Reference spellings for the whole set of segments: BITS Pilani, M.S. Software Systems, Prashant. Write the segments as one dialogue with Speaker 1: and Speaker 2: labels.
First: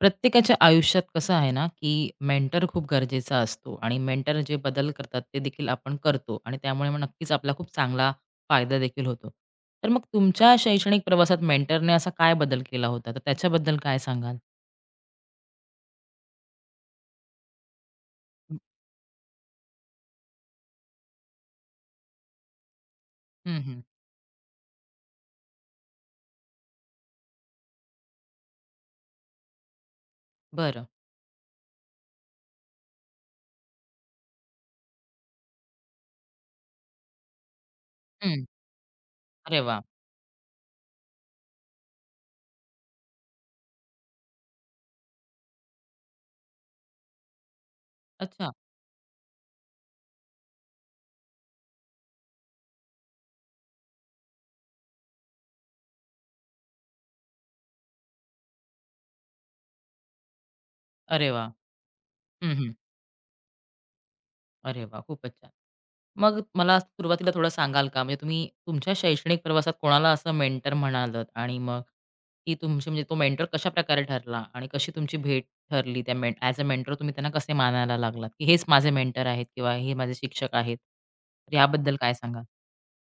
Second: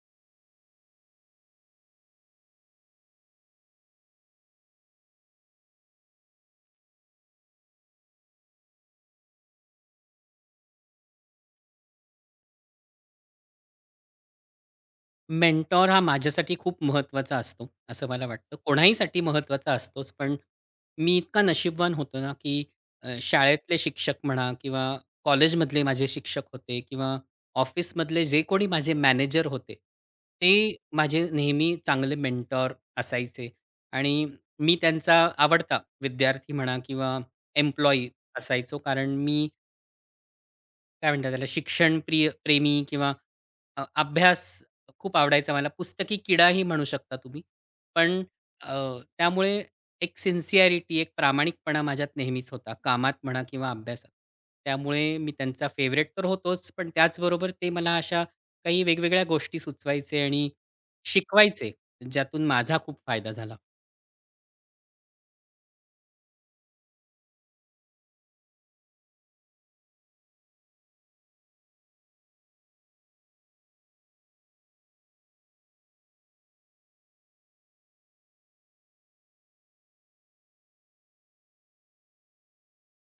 Speaker 1: प्रत्येकाच्या आयुष्यात कसं आहे ना, की मेंटर खूप गरजेचा असतो आणि मेंटर जे बदल करतात ते देखील आपण करतो आणि त्यामुळे मग नक्कीच आपला खूप चांगला फायदा देखील होतो. तर मग तुमच्या शैक्षणिक प्रवासात मेंटरने असा काय बदल केला होता? तर त्याच्याबद्दल काय सांगाल?
Speaker 2: मेंटॉर हा माझ्यासाठी खूप महत्त्वाचा असतो, असं मला वाटतं. कोणाहीसाठी महत्त्वाचा असतोच, पण मी इतका नशीबवान होतो ना, की
Speaker 1: हं,
Speaker 2: शाळेतले
Speaker 1: हं.
Speaker 2: शिक्षक म्हणा किंवा कॉलेजमधले माझे शिक्षक होते किंवा ऑफिसमधले जे कोणी माझे मॅनेजर होते, ते
Speaker 1: बरं.
Speaker 2: माझे नेहमी चांगले मेंटॉर असायचे आणि मी त्यांचा आवडता विद्यार्थी म्हणा किंवा एम्प्लॉयी
Speaker 1: हं.
Speaker 2: असायचो. कारण मी
Speaker 1: अरे वाह!
Speaker 2: काय म्हणतात त्याला, शिक्षण प्रिय प्रेमी किंवा अभ्यास खूप आवडायचा मला. पुस्तकी किडाही म्हणू शकता तुम्ही. पण
Speaker 1: अच्छा.
Speaker 2: अ, त्यामुळे एक सिन्सिअरिटी, एक प्रामाणिकपणा माझ्यात नेहमीच होता, कामात म्हणा किंवा अभ्यासात. त्यामुळे मी त्यांचा फेवरेट तर होतोच, पण त्याचबरोबर ते मला अशा काही वेगवेगळ्या गोष्टी सुचवायचे आणि
Speaker 1: अरे वाह!
Speaker 2: शिकवायचे, ज्यातून माझा खूप फायदा झाला.
Speaker 1: अरे वा, खूपच छान. मग मला सुरुवातीला थोडं सांगाल का? म्हणजे तुम्ही तुमच्या शैक्षणिक प्रवासात कोणाला असं मेंटर म्हणालात आणि मग ती तुमची म्हणजे तो मेंटर कशा प्रकारे ठरला आणि कशी तुमची भेट ठरली त्या मेंट ॲज अ मेंटर तुम्ही त्यांना कसे मानायला लागलात, की हेच माझे मेंटर आहेत किंवा हे माझे शिक्षक आहेत? तर याबद्दल काय सांगाल?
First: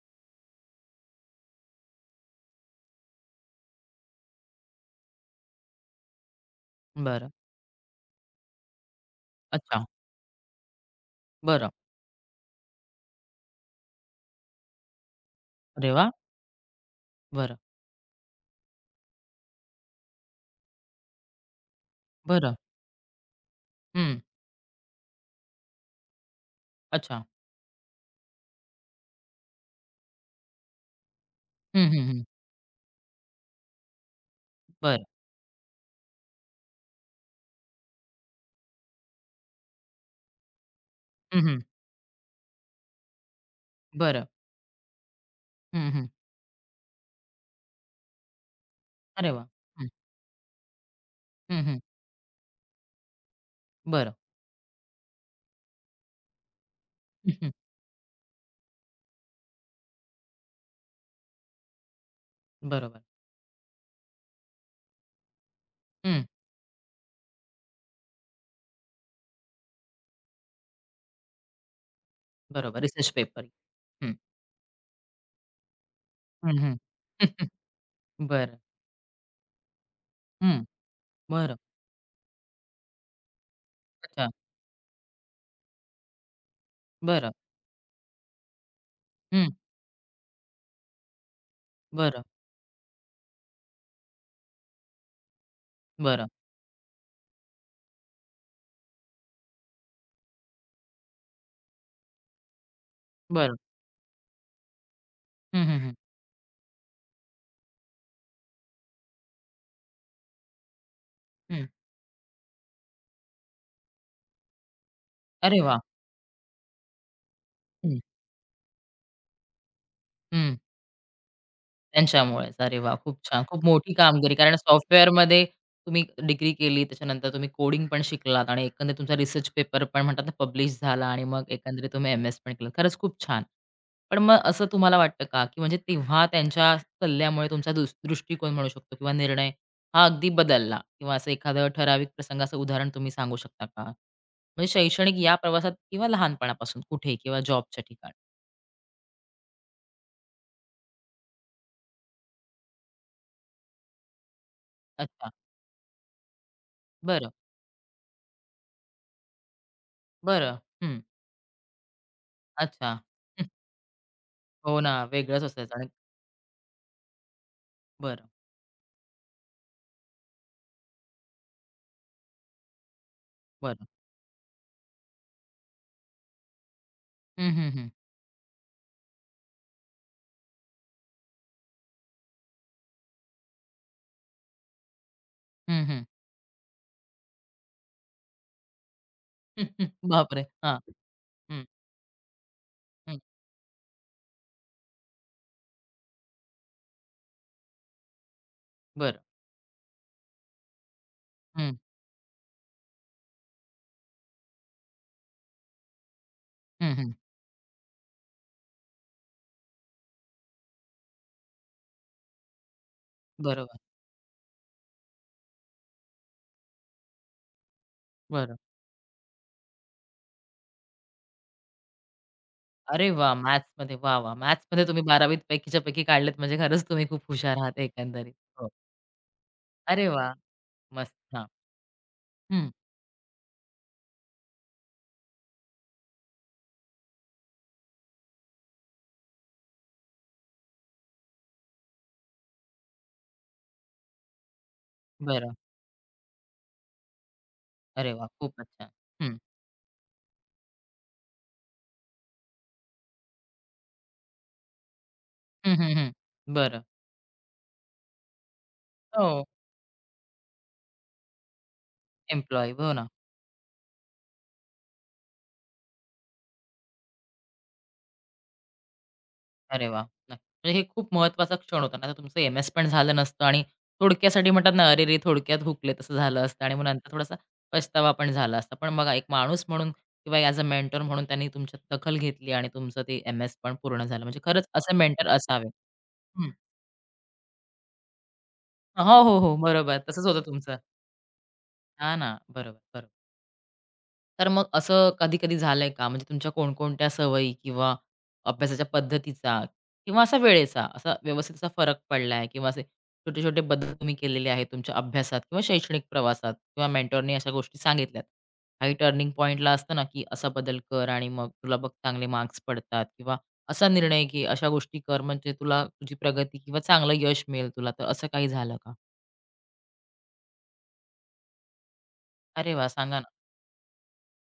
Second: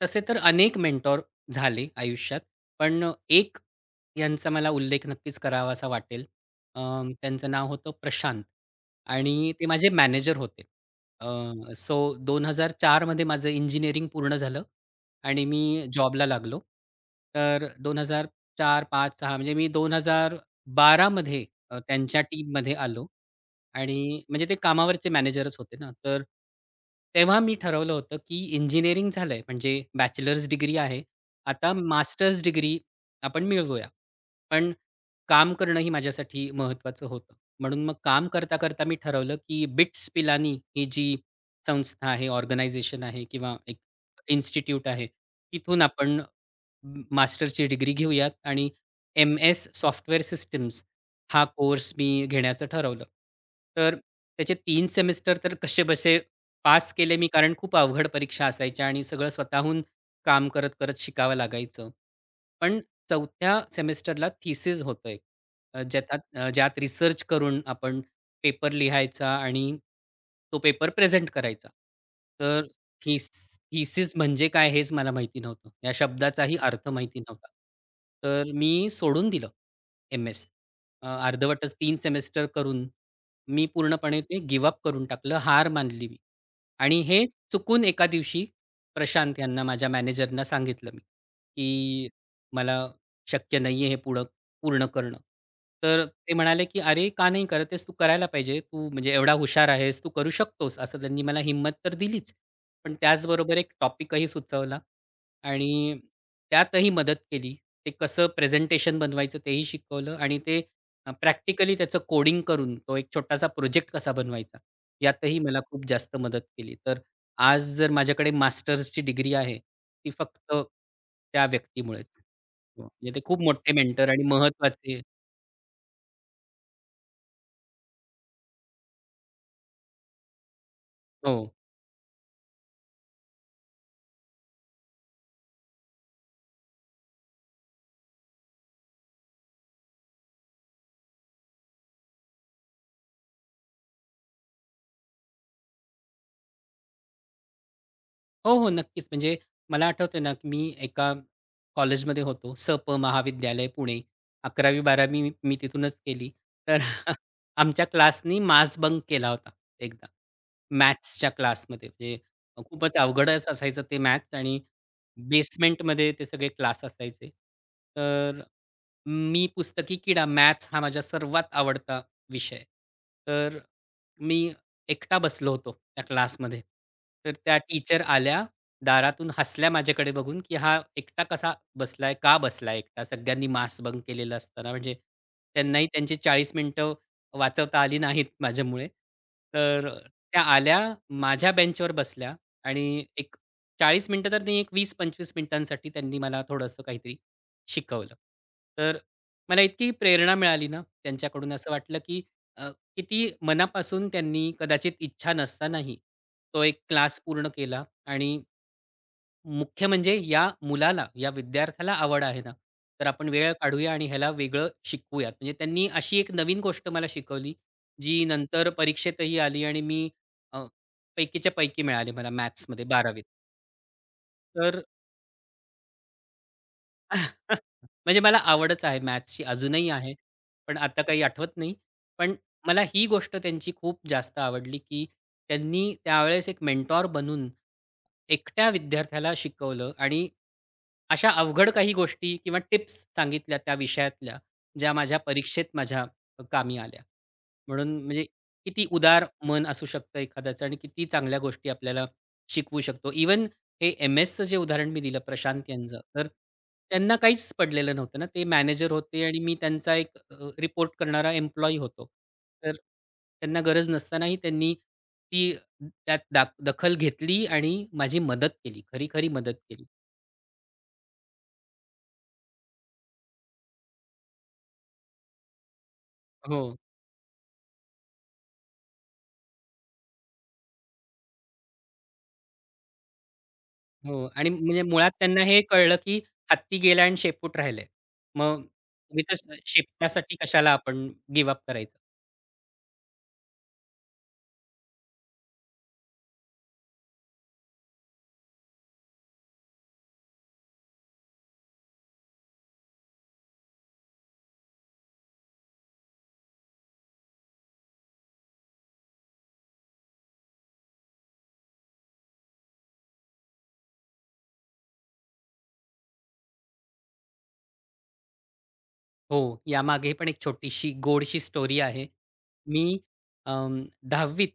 Speaker 2: तसे तर अनेक मेंटॉर झाले आयुष्यात. पण एक यांचा मला उल्लेख नक्कीच करावासा वाटेल. अ,
Speaker 1: बरं.
Speaker 2: त्यांचं नाव होतं प्रशांत आणि ते
Speaker 1: अच्छा.
Speaker 2: माझे मॅनेजर होते. अ,
Speaker 1: बरं.
Speaker 2: सो 2004 मध्ये माझं इंजिनिअरिंग पूर्ण झालं आणि मी
Speaker 1: अरे वाह!
Speaker 2: जॉबला लागलो.
Speaker 1: बरं,
Speaker 2: तर 2004, 5, 6 म्हणजे मी 2012 मध्ये त्यांच्या
Speaker 1: बरं.
Speaker 2: टीममध्ये आलो
Speaker 1: हं.
Speaker 2: आणि म्हणजे ते कामावरचे मॅनेजरच होते ना. तर
Speaker 1: अच्छा.
Speaker 2: तेव्हा मी ठरवलं होतं, की इंजिनिअरिंग झालंय म्हणजे बॅचलर्स डिग्री आहे. आता
Speaker 1: हं, हं, हं.
Speaker 2: मास्टर्स डिग्री आपण मिळवूया. पण
Speaker 1: बरं.
Speaker 2: काम करणं ही माझ्यासाठी महत्त्वाचं होतं. म्हणून मग काम करता-करता मी ठरवलं, की बिट्स पिलानी ही जी
Speaker 1: हं, हं.
Speaker 2: संस्था आहे, ऑर्गनायझेशन आहे किंवा एक
Speaker 1: बरं.
Speaker 2: इन्स्टिट्यूट आहे, तिथून
Speaker 1: हं, हं.
Speaker 2: आपण मास्टरची डिग्री घेऊयात आणि
Speaker 1: अरे वाह!
Speaker 2: एम-एस
Speaker 1: हं.
Speaker 2: सॉफ्टवेअर सिस्टम्स हा
Speaker 1: हं, हं.
Speaker 2: कोर्स मी घेण्याचं ठरवलं. तर
Speaker 1: बरं.
Speaker 2: त्याचे 3 सेमिस्टर तर कसेबसे पास केले मी
Speaker 1: हं, हं.
Speaker 2: कारण खूप अवघड परीक्षा असायच्या आणि सगळं स्वतःहून काम करत, करत शिकावं लागायचं. पण
Speaker 1: बरोबर.
Speaker 2: 4थ्या सेमेस्टरला थिसिस होतं एक.
Speaker 1: हं.
Speaker 2: ज्यात रिसर्च करून आपण पेपर लिहायचा आणि तो पेपर प्रेझेंट करायचा. तर
Speaker 1: बरोबर. Research
Speaker 2: thesis
Speaker 1: paper. हं.
Speaker 2: थिसिस म्हणजे काय हेच मला माहिती नव्हतं. या शब्दाचाही
Speaker 1: हं, हं.
Speaker 2: अर्थ माहिती नव्हता. तर
Speaker 1: बरं.
Speaker 2: मी सोडून दिलं एम-एस.
Speaker 1: हं. बरं.
Speaker 2: अर्धवटच 3 सेमेस्टर करून मी पूर्णपणे
Speaker 1: अच्छा.
Speaker 2: ते गिव्ह करून टाकलं. हार मानली मी. आणि हे
Speaker 1: बरं.
Speaker 2: चुकून एका दिवशी प्रशांत
Speaker 1: हं.
Speaker 2: यांना, माझ्या मॅनेजरना सांगितलं मी, की
Speaker 1: बरं.
Speaker 2: मला शक्य नाहीये हे पुढं पूर्ण करणं. तर
Speaker 1: बरं.
Speaker 2: ते म्हणाले, की "अरे, का नाही करत आहेस? तू करायला पाहिजे. तू म्हणजे एवढा हुशार आहेस, तू करू शकतोस." असं त्यांनी मला हिंमत तर दिलीच. पण
Speaker 1: बरं.
Speaker 2: त्याचबरोबर एक टॉपिकही सुचवला
Speaker 1: हं, हं, हं.
Speaker 2: आणि त्यातही मदत केली. ते कसं प्रेझेंटेशन बनवायचं तेही शिकवलं आणि ते
Speaker 1: हं.
Speaker 2: प्रॅक्टिकली त्याचं कोडिंग करून तो एक छोटासा प्रोजेक्ट कसा बनवायचा यातही
Speaker 1: अरे
Speaker 2: मला
Speaker 1: वाह!
Speaker 2: खूप जास्त मदत केली. तर आज जर
Speaker 1: हं.
Speaker 2: माझ्याकडे मास्टर्सची डिग्री आहे, ती फक्त
Speaker 1: हं.
Speaker 2: त्या व्यक्तीमुळेच.
Speaker 1: त्यांच्यामुळेच. अरे
Speaker 2: हो,
Speaker 1: वाह!
Speaker 2: म्हणजे
Speaker 1: खूप
Speaker 2: ते
Speaker 1: छान.
Speaker 2: खूप
Speaker 1: खूप
Speaker 2: मोठे
Speaker 1: मोठी
Speaker 2: मेंटर आणि
Speaker 1: कामगिरी कारण
Speaker 2: महत्त्वाचे
Speaker 1: सॉफ्टवेअरमध्ये तुम्ही डिग्री केली, त्याच्यानंतर तुम्ही कोडिंग पण शिकलात आणि एकंदरीत तुमचा रिसर्च पेपर पण म्हणतात ना, पब्लिश झाला आणि मग
Speaker 2: हो.
Speaker 1: एकंदरीत तुम्ही एम-एस पण केलं. खरंच खूप छान. पण मग असं तुम्हाला वाटतं का, की म्हणजे तेव्हा त्यांच्या सल्ल्यामुळे तुमचा दृष्टिकोन म्हणू शकतो किंवा निर्णय हा अगदी बदलला किंवा असं एखादं ठराविक प्रसंगाचं उदाहरण तुम्ही सांगू शकता का? म्हणजे शैक्षणिक या प्रवासात किंवा लहानपणापासून कुठे किंवा जॉबच्या ठिकाणी?
Speaker 2: हो, हो. नक्कीच. म्हणजे मला आठवतंय ना, की मी एका कॉलेजमध्ये होतो. सप महाविद्यालय पुणे. अकरावी 12वी
Speaker 1: अच्छा.
Speaker 2: मी मी तिथूनच केली. तर
Speaker 1: बरं,
Speaker 2: आमच्या क्लासनी मास बंक केला होता एकदा.
Speaker 1: बरं. हं.
Speaker 2: मॅथ्सच्या क्लासमध्ये. म्हणजे खूपच
Speaker 1: अच्छा.
Speaker 2: अवघडच असायचं ते मॅथ्स आणि
Speaker 1: हो ना, वेगळंच असायचं आणि
Speaker 2: बेसमेंटमध्ये ते सगळे क्लास असायचे.
Speaker 1: बरं,
Speaker 2: तर मी पुस्तकी किडा मॅथ्स हा माझा सर्वात आवडता विषय. तर
Speaker 1: बरं.
Speaker 2: मी एकटा बसलो होतो त्या क्लासमध्ये. तर
Speaker 1: हं,
Speaker 2: त्या
Speaker 1: हं, हं.
Speaker 2: टीचर आल्या, दारातून हसल्या माझ्याकडे बघून, की हा एकटा कसा बसलाय? का बसलाय एकटा? सगळ्यांनी मास्क बंक केलेलं असताना. म्हणजे
Speaker 1: हं,
Speaker 2: त्यांनाही
Speaker 1: हं.
Speaker 2: त्यांची 40 मिनिटं वाचवता आली नाहीत माझ्यामुळे. तर त्या
Speaker 1: बापरे! हां.
Speaker 2: आल्या, माझ्या
Speaker 1: हं,
Speaker 2: बेंचवर बसल्या आणि
Speaker 1: हं.
Speaker 2: एक 40 मिनिटं तर नाही, एक 20-25 मिनिटांसाठी त्यांनी मला थोडंसं काहीतरी शिकवलं. तर
Speaker 1: बरं.
Speaker 2: मला इतकी प्रेरणा मिळाली ना त्यांच्याकडून असं
Speaker 1: हं,
Speaker 2: वाटलं, की किती मनापासून त्यांनी कदाचित इच्छा नसतानाही तो एक
Speaker 1: हं, हं.
Speaker 2: क्लास पूर्ण केला आणि मुख्य म्हणजे या मुलाला, या विद्यार्थ्याला आवड आहे ना, तर आपण वेळ
Speaker 1: बरोबर,
Speaker 2: काढूया आणि ह्याला वेगळं शिकवूयात. म्हणजे त्यांनी अशी एक नवीन गोष्ट मला शिकवली, जी
Speaker 1: बरं.
Speaker 2: नंतर परीक्षेतही आली आणि मी अ, पैकीच्या पैकी मिळाले मला मॅथ्समध्ये
Speaker 1: अरे
Speaker 2: 12वीत.
Speaker 1: वाह! मॅथ्समध्ये वाह, वाह!
Speaker 2: तर
Speaker 1: मॅथ्समध्ये तुम्ही 12वीत पैकीच्या पैकी काढलेत म्हणजे खरंच तुम्ही खूप हुशार आहात
Speaker 2: म्हणजे
Speaker 1: एकंदरीत.
Speaker 2: मला
Speaker 1: हो.
Speaker 2: आवडच आहे मॅथ्सची अजूनही
Speaker 1: अरे
Speaker 2: आहे.
Speaker 1: वाह!
Speaker 2: पण आता
Speaker 1: मस्त.
Speaker 2: काही
Speaker 1: हां.
Speaker 2: आठवत नाही. पण
Speaker 1: हं.
Speaker 2: मला ही गोष्ट त्यांची खूप जास्त आवडली, की त्यांनी त्यावेळेस एक मेंटॉर बनून एकट्या विद्यार्थ्याला शिकवलं आणि अशा अवघड काही गोष्टी किंवा टिप्स सांगितल्या त्या विषयातल्या, ज्या माझ्या
Speaker 1: बरं.
Speaker 2: परीक्षेत माझ्या कामी आल्या. म्हणून
Speaker 1: अरे
Speaker 2: म्हणजे
Speaker 1: वाह! खूपच
Speaker 2: किती
Speaker 1: छान.
Speaker 2: उदार
Speaker 1: हं.
Speaker 2: मन असू शकतं एखाद्याचं आणि किती चांगल्या गोष्टी आपल्याला शिकवू शकतो. इव्हन हे एम-एसचं जे उदाहरण मी दिलं प्रशांत
Speaker 1: हं, हं,
Speaker 2: यांचं,
Speaker 1: हं.
Speaker 2: तर
Speaker 1: बरं.
Speaker 2: त्यांना काहीच पडलेलं नव्हतं ना. ते मॅनेजर होते आणि
Speaker 1: हो,
Speaker 2: मी त्यांचा एक रिपोर्ट करणारा एम्प्लॉयी होतो.
Speaker 1: एम्प्लॉयी.
Speaker 2: तर
Speaker 1: हो ना.
Speaker 2: त्यांना गरज नसतानाही त्यांनी ती त्यात दखल घेतली आणि माझी मदत केली. खरी-खरी मदत केली.
Speaker 1: अरे वाह! नक्की. म्हणजे हे खूप महत्त्वाचा क्षण होता. नाहीतर तुमचं एम-एस पण झालं नसतं आणि थोडक्यासाठी म्हणतात ना, "अरेरे! थोडक्यात हुकले" तसं झालं
Speaker 2: हो.
Speaker 1: असतं आणि मग नंतर थोडासा पछतावा पण झाला असता. पण बघा, एक माणूस म्हणून किंवा ॲज अ मेंटर म्हणून त्यांनी तुमच्यात दखल घेतली आणि तुमचं ते एम-एस पण पूर्ण झालं.
Speaker 2: हो
Speaker 1: म्हणजे
Speaker 2: आणि
Speaker 1: खरंच
Speaker 2: म्हणजे
Speaker 1: असे
Speaker 2: मुळात
Speaker 1: मेंटर
Speaker 2: त्यांना हे
Speaker 1: असावे.
Speaker 2: कळलं, की
Speaker 1: हं.
Speaker 2: हत्ती गेला आणि शेपूट राहिलंय. मग
Speaker 1: हो, हो,
Speaker 2: उगीचच
Speaker 1: हो. बरोबर. तसंच
Speaker 2: शेपटासाठी
Speaker 1: होतं
Speaker 2: कशाला
Speaker 1: तुमचं.
Speaker 2: आपण गिव्ह अप करायचं.
Speaker 1: हां ना. बरोबर, बरोबर. तर मग असं कधी-कधी झालंय का? म्हणजे तुमच्या कोणकोणत्या सवयी किंवा अभ्यासाच्या पद्धतीचा किंवा असा वेळेचा असा व्यवस्थित असा फरक पडलाय किंवा असे छोटे-छोटे बदल तुम्ही केलेले आहेत तुमच्या अभ्यासात किंवा शैक्षणिक प्रवासात किंवा मेंटॉरनी अशा गोष्टी सांगितल्यात. काही टर्निंग पॉइंटला असतं ना, की असा बदल कर आणि मग तुला बघ चांगले मार्क्स पडतात किंवा असा निर्णय घे, अशा गोष्टी कर म्हणजे तुला तुझी प्रगती किंवा चांगलं यश मिळेल तुला. तर असं काही झालं का?
Speaker 2: हो, यामागे पण एक छोटीशी गोडशी स्टोरी आहे.
Speaker 1: अरे
Speaker 2: मी
Speaker 1: वाह! सांगा ना.
Speaker 2: अं, 10वीत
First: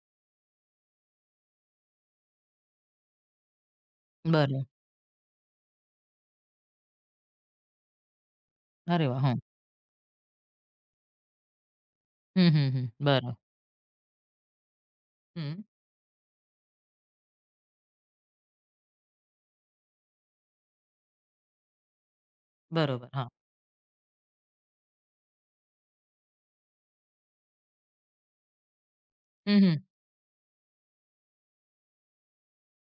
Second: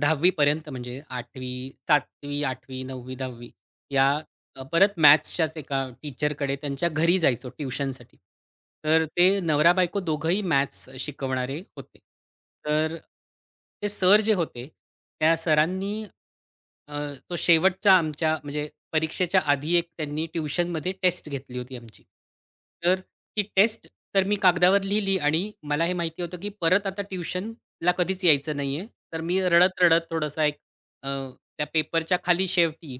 Speaker 2: 10वी पर्यंत म्हणजे आठवी 7वी, आठवी नववी 10वी या
Speaker 1: बरं.
Speaker 2: परत मॅथ्सच्याच एका टीचरकडे त्यांच्या घरी जायचो ट्युशनसाठी. तर
Speaker 1: अरे वाह!
Speaker 2: ते
Speaker 1: हं.
Speaker 2: नवरा-बायको दोघंही मॅथ्स शिकवणारे होते.
Speaker 1: हं, हं, हं.
Speaker 2: तर
Speaker 1: बरं.
Speaker 2: ते सर जे होते, त्या
Speaker 1: हं.
Speaker 2: सरांनी अ, तो शेवटचा आमच्या म्हणजे परीक्षेच्या आधी एक त्यांनी ट्युशनमध्ये टेस्ट घेतली होती आमची. तर
Speaker 1: बरोबर. हां.
Speaker 2: ती टेस्ट तर मी कागदावर लिहिली आणि मला हे माहिती होतं, की परत आता ट्युशनला कधीच यायचं नाहीये. तर मी
Speaker 1: हं, हं.
Speaker 2: रडत-रडत थोडासा एक अ, त्या पेपरच्या खाली शेवटी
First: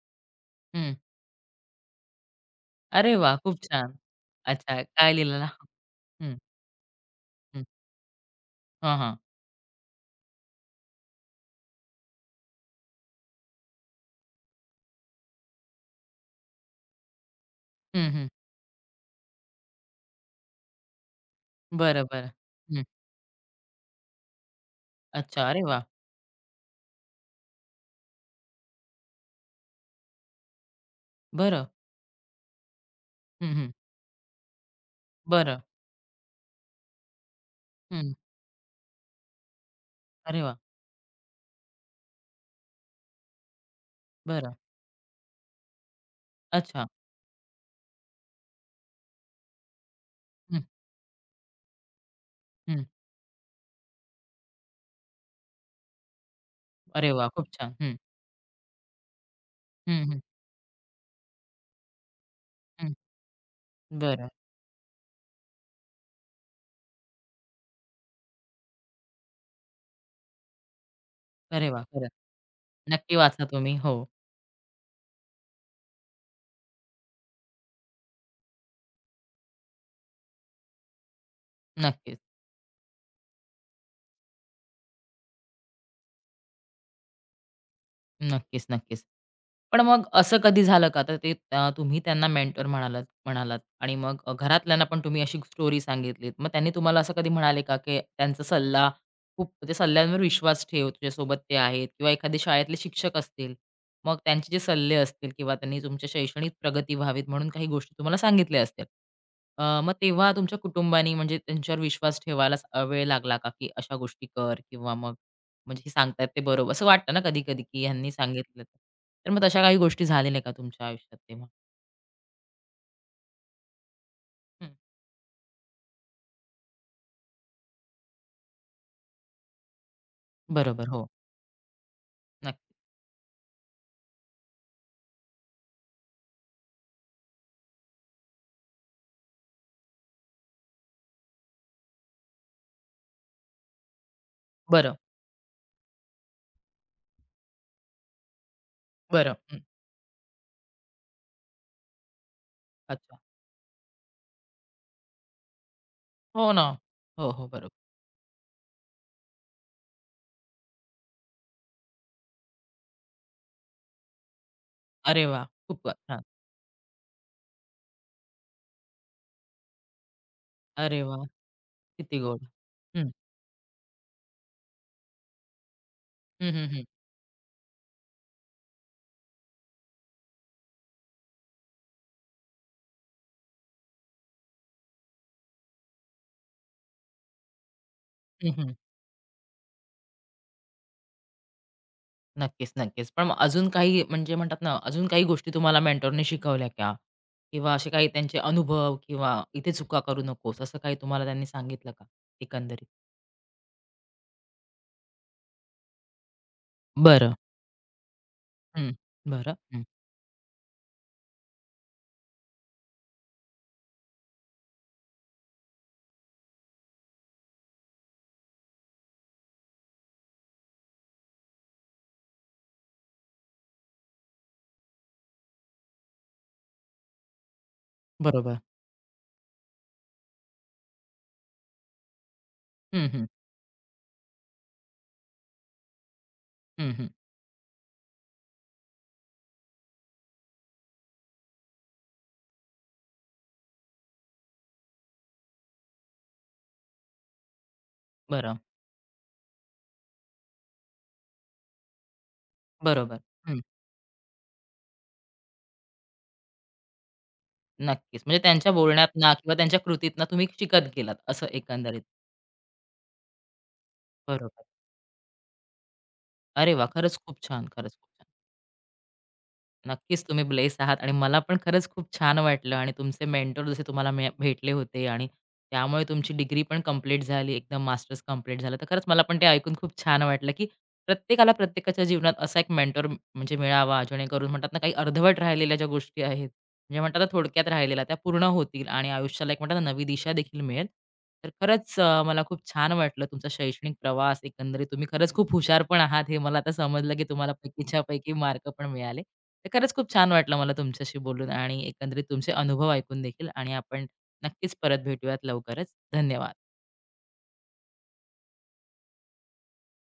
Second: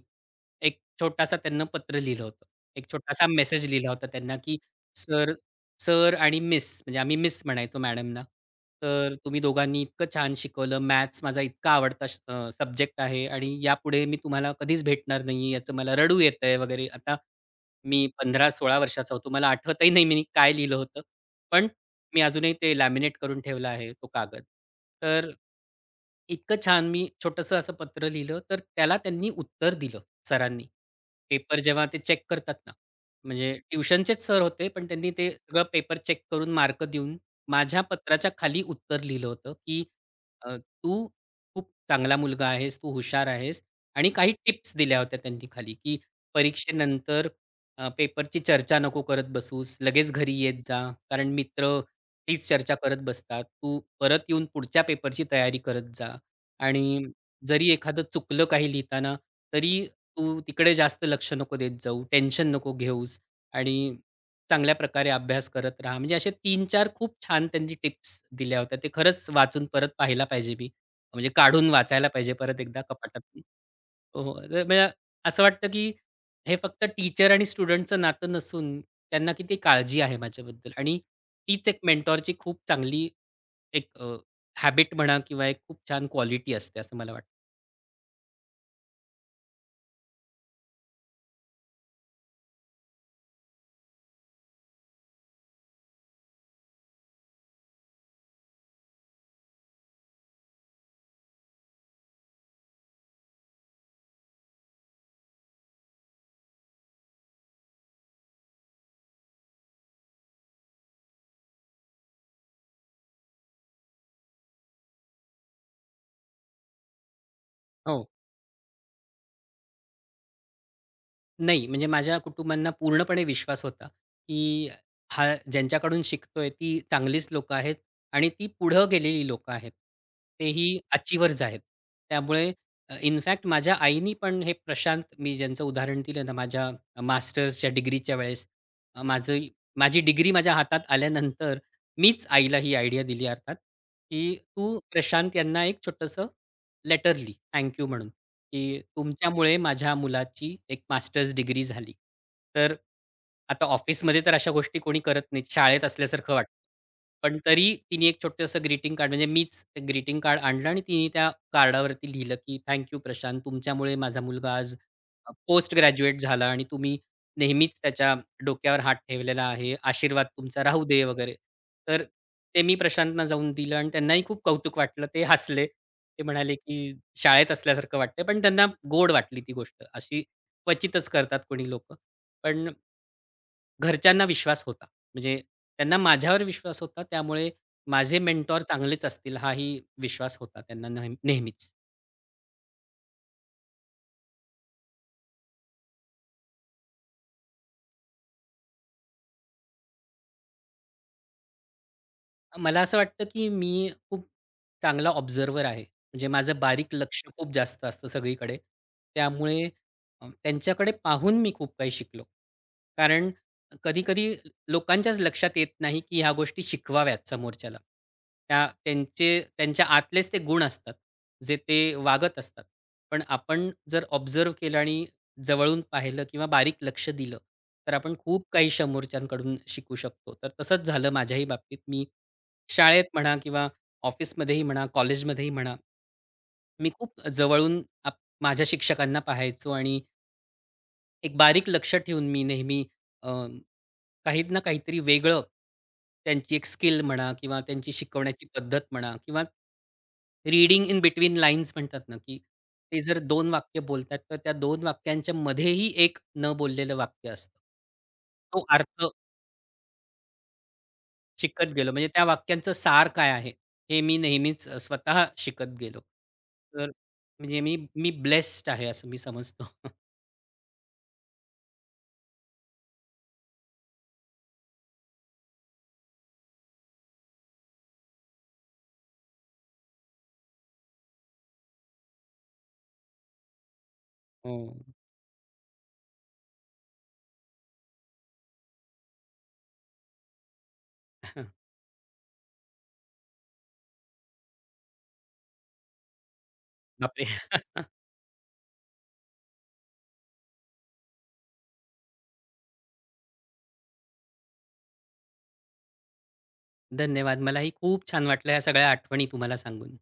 Speaker 2: एक
Speaker 1: हं.
Speaker 2: छोटासा त्यांना पत्र लिहिलं होतं. एक
Speaker 1: अरे
Speaker 2: छोटासा
Speaker 1: वाह! खूप
Speaker 2: मेसेज लिहिला
Speaker 1: छान.
Speaker 2: होता त्यांना, की
Speaker 1: अच्छा, काय
Speaker 2: "सर
Speaker 1: लिहिलेलं?
Speaker 2: सर
Speaker 1: हं,
Speaker 2: आणि मिस" म्हणजे आम्ही मिस
Speaker 1: हं.
Speaker 2: म्हणायचो मॅडमना.
Speaker 1: हां,
Speaker 2: "तर
Speaker 1: हां.
Speaker 2: तुम्ही दोघांनी इतकं छान शिकवलं. मॅथ्स माझा इतका आवडता सब्जेक्ट आहे आणि यापुढे मी तुम्हाला कधीच भेटणार नाही. याचं मला रडू येतंय वगैरे. आता मी
Speaker 1: हं, हं.
Speaker 2: 15 16 वर्षाचा होतो. मला आठवतही नाही मी काय लिहिलं होतं. पण
Speaker 1: बरं,
Speaker 2: मी
Speaker 1: बरं.
Speaker 2: अजूनही ते
Speaker 1: हं.
Speaker 2: लॅमिनेट करून ठेवलं आहे तो कागद. तर
Speaker 1: अच्छा, अरे वाह!
Speaker 2: इतकं छान मी छोटंसं असं पत्र लिहिलं, तर त्याला त्यांनी उत्तर दिलं सरांनी. पेपर
Speaker 1: बरं.
Speaker 2: जेव्हा ते चेक करतात ना, म्हणजे
Speaker 1: हं, हं.
Speaker 2: ट्युशनचेच सर होते, पण त्यांनी ते
Speaker 1: बरं.
Speaker 2: सगळं पेपर चेक करून मार्क देऊन माझ्या
Speaker 1: हं.
Speaker 2: पत्राच्या खाली उत्तर लिहिलं होतं, की
Speaker 1: अरे वाह!
Speaker 2: "तू खूप चांगला मुलगा आहेस, तू हुशार आहेस" आणि काही
Speaker 1: बरं.
Speaker 2: टिप्स दिल्या होत्या त्यांनी खाली, की
Speaker 1: अच्छा.
Speaker 2: "परीक्षेनंतर पेपरची चर्चा नको करत बसूस, लगेच घरी येत
Speaker 1: हं,
Speaker 2: जा, कारण मित्र तीच चर्चा
Speaker 1: हं.
Speaker 2: करत बसतात. तू परत येऊन पुढच्या पेपरची तयारी करत जा आणि
Speaker 1: अरे वाह! खूप
Speaker 2: जरी
Speaker 1: छान. हं.
Speaker 2: एखादं चुकलं काही लिहिताना, तरी
Speaker 1: हं, हं.
Speaker 2: तू तिकडे जास्त लक्ष नको देत जाऊ, टेन्शन नको
Speaker 1: हं.
Speaker 2: घेऊस आणि
Speaker 1: बरं.
Speaker 2: चांगल्या प्रकारे अभ्यास करत राहा. म्हणजे असे 3-4 खूप छान त्यांनी टिप्स दिल्या होत्या. ते खरंच वाचून परत पाहायला पाहिजे मी. म्हणजे
Speaker 1: अरे
Speaker 2: काढून
Speaker 1: वाह!
Speaker 2: वाचायला
Speaker 1: खरंच.
Speaker 2: पाहिजे परत एकदा
Speaker 1: नक्की
Speaker 2: कपाटातून.
Speaker 1: वाचा तुम्ही. हो.
Speaker 2: हो, हो. तर मला असं वाटतं, की हे फक्त टीचर आणि स्टुडंटचं नातं नसून त्यांना किती काळजी आहे माझ्याबद्दल आणि तीच एक
Speaker 1: नक्कीच.
Speaker 2: मेंटॉरची खूप चांगली एक हॅबिट म्हणा किंवा एक खूप छान क्वालिटी असते असं मला वाटतं.
Speaker 1: नक्कीच, नक्कीच. पण मग असं कधी झालं का? तर ते तुम्ही त्यांना मेंटर म्हणालात म्हणालात आणि मग घरातल्यांना पण तुम्ही अशी स्टोरी सांगितलीत. मग त्यांनी तुम्हाला असं कधी म्हणाले का, की त्यांचा सल्ला खूप म्हणजे सल्ल्यांवर विश्वास ठेव, तुझ्यासोबत ते आहेत किंवा एखादे शाळेतले शिक्षक असतील, मग त्यांचे जे सल्ले असतील किंवा त्यांनी तुमच्या शैक्षणिक प्रगती व्हावीत म्हणून काही गोष्टी तुम्हाला सांगितल्या असतील. मग तेव्हा तुमच्या कुटुंबानी म्हणजे त्यांच्यावर विश्वास ठेवायला वेळ लागला का, की अशा गोष्टी कर किंवा मग म्हणजे हे सांगतायत ते बरोबर असं वाटतं ना कधी-कधी, की
Speaker 2: हो.
Speaker 1: ह्यांनी सांगितलं तर. तर मग तशा काही गोष्टी झालेल्या का तुमच्या आयुष्यात तेव्हा?
Speaker 2: नाही, म्हणजे माझ्या कुटुंबांना पूर्णपणे विश्वास होता, की
Speaker 1: हं.
Speaker 2: हा ज्यांच्याकडून शिकतोय ती चांगलीच लोकं आहेत आणि ती पुढं गेलेली लोकं आहेत. तेही
Speaker 1: बरोबर. हो,
Speaker 2: अचिव्हर्स आहेत. त्यामुळे
Speaker 1: नक्की.
Speaker 2: इन फॅक्ट माझ्या आईनी पण हे प्रशांत मी ज्यांचं उदाहरण दिलं ना, माझ्या मास्टर्सच्या डिग्रीच्या वेळेस अ, माझं माझी डिग्री माझ्या हातात आल्यानंतर मीच आईला ही आयडिया दिली अर्थात, की "तू
Speaker 1: बरं,
Speaker 2: प्रशांत यांना एक छोटंसं लेटरली थँक यू म्हणून, की
Speaker 1: बरं.
Speaker 2: तुमच्यामुळे
Speaker 1: हं.
Speaker 2: माझ्या मुलाची एक मास्टर्स डिग्री झाली. तर
Speaker 1: अच्छा.
Speaker 2: आता ऑफिसमध्ये तर अशा गोष्टी कोणी करत नाहीत. शाळेत असल्यासारखं वाटतं.
Speaker 1: हो ना. हो,
Speaker 2: पण
Speaker 1: हो.
Speaker 2: तरी
Speaker 1: बरोबर.
Speaker 2: तिने एक छोटंसं ग्रीटिंग कार्ड म्हणजे मीच ते ग्रीटिंग कार्ड आणलं आणि तिने त्या कार्डावरती लिहिलं, की "थँक प्रशांत. तुमच्यामुळे माझा मुलगा आज
Speaker 1: अरे वा,
Speaker 2: पोस्ट
Speaker 1: खूप
Speaker 2: ग्रॅज्युएट
Speaker 1: छान.
Speaker 2: झाला आणि तुम्ही नेहमीच त्याच्या डोक्यावर हात ठेवलेला आहे, आशीर्वाद तुमचा राहू
Speaker 1: अरे
Speaker 2: दे
Speaker 1: वा,
Speaker 2: वगैरे. तर
Speaker 1: किती गोड.
Speaker 2: ते मी
Speaker 1: हं.
Speaker 2: प्रशांतना जाऊन दिलं आणि त्यांनाही खूप कौतुक वाटलं. ते हसले. ते
Speaker 1: हं,
Speaker 2: म्हणाले,
Speaker 1: हं, हं.
Speaker 2: की शाळेत असल्यासारखं वाटतंय, पण त्यांना गोड वाटली ती गोष्ट. अशी क्वचितच करतात कोणी लोक पण घरच्यांना विश्वास होता. म्हणजे त्यांना माझ्यावर विश्वास होता. त्यामुळे माझे
Speaker 1: हं,
Speaker 2: मेंटॉर
Speaker 1: हं.
Speaker 2: चांगलेच असतील हाही विश्वास होता त्यांना नेहमीच.
Speaker 1: नक्कीच, नक्कीच. पण मग अजून काही म्हणजे म्हणतात ना, अजून काही गोष्टी तुम्हाला मेंटॉरने शिकवल्या का? किंवा असे काही त्यांचे अनुभव किंवा इथे चुका करू नकोस असं काही तुम्हाला त्यांनी सांगितलं का
Speaker 2: मला
Speaker 1: एकंदरीत?
Speaker 2: असं वाटतं, की मी खूप चांगला ऑब्झर्व्हर आहे. म्हणजे माझं बारीक लक्ष
Speaker 1: बरं.
Speaker 2: खूप जास्त असतं सगळीकडे.
Speaker 1: हं. बरं.
Speaker 2: त्यामुळे
Speaker 1: हं.
Speaker 2: त्यांच्याकडे पाहून मी खूप काही शिकलो. कारण कधी-कधी लोकांच्याच लक्षात येत नाही, की ह्या गोष्टी शिकवाव्यात समोरच्याला. त्या त्यांचे त्यांच्या आतलेच ते गुण असतात, जे ते वागत असतात. पण आपण जर ऑब्झर्व्ह केलं आणि जवळून पाहिलं किंवा बारीक लक्ष दिलं, तर आपण खूप
Speaker 1: बरोबर.
Speaker 2: काही समोरच्यांकडून शिकू शकतो. तर तसंच झालं माझ्याही बाबतीत. मी शाळेत
Speaker 1: हं, हं.
Speaker 2: म्हणा किंवा ऑफिसमध्येही म्हणा, कॉलेजमध्येही म्हणा, मी
Speaker 1: हं, हं.
Speaker 2: खूप जवळून माझ्या शिक्षकांना पाहायचो आणि एक बारीक लक्ष ठेवून मी नेहमी अ, काही ना काहीतरी वेगळं त्यांची एक स्किल म्हणा किंवा त्यांची शिकवण्याची
Speaker 1: बरं.
Speaker 2: पद्धत म्हणा किंवा रीडिंग इन बिटवीन लाईन्स म्हणतात ना, की ते जर
Speaker 1: बरोबर.
Speaker 2: 2
Speaker 1: हं.
Speaker 2: वाक्य बोलतात, तर त्या 2 वाक्यांच्या मध्येही एक न बोललेलं वाक्य असतं.
Speaker 1: नक्कीच. म्हणजे
Speaker 2: तो
Speaker 1: त्यांच्या
Speaker 2: अर्थ
Speaker 1: बोलण्यातनं किंवा त्यांच्या कृतीतनं तुम्ही शिकत गेलात असं
Speaker 2: शिकत गेलो.
Speaker 1: एकंदरीत.
Speaker 2: म्हणजे त्या वाक्यांचं सार काय आहे? हे मी
Speaker 1: बरोबर.
Speaker 2: नेहमीच स्वतः शिकत गेलो.
Speaker 1: अरे वाह!
Speaker 2: तर
Speaker 1: खरंच खूप
Speaker 2: म्हणजे
Speaker 1: छान,
Speaker 2: मी
Speaker 1: खरंच खूप
Speaker 2: मी
Speaker 1: छान.
Speaker 2: ब्लेस्ड आहे असं मी समजतो.
Speaker 1: नक्कीच तुम्ही ब्लेस आहात आणि मला पण खरंच खूप छान वाटलं आणि तुमचे मेंटर जसे तुम्हाला भेटले होते आणि त्यामुळे तुमची डिग्री पण कंप्लीट झाली, एकदम मास्टर्स कंप्लीट झालं. तर खरंच मला पण ते ऐकून खूप छान वाटलं, की प्रत्येकाला प्रत्येकाच्या जीवनात असा एक मेंटर म्हणजे मिळावा, जेणेकरून
Speaker 2: हो.
Speaker 1: म्हणतात ना, काही अर्धवट राहिलेल्या ज्या गोष्टी आहेत, म्हणजे म्हणतात ना थोडक्यात राहिलेल्या त्या पूर्ण होतील आणि आयुष्याला एक म्हणतात ना नवी दिशा देखील मिळेल. तर खरंच मला खूप छान वाटलं तुमचा शैक्षणिक प्रवास एकंदरीत तुम्ही खरंच खूप हुशार पण आहात हे मला आता समजलं की
Speaker 2: बापरे!
Speaker 1: तुम्हाला पैकीच्या पैकी मार्क पण मिळाले. तर खरंच खूप छान वाटलं मला तुमच्याशी बोलून आणि एकंदरीत तुमचे अनुभव ऐकून देखील आणि आपण नक्कीच परत भेटूयात लवकरच. धन्यवाद.
Speaker 2: धन्यवाद. मलाही खूप छान वाटलं ह्या सगळ्या आठवणी तुम्हाला सांगून.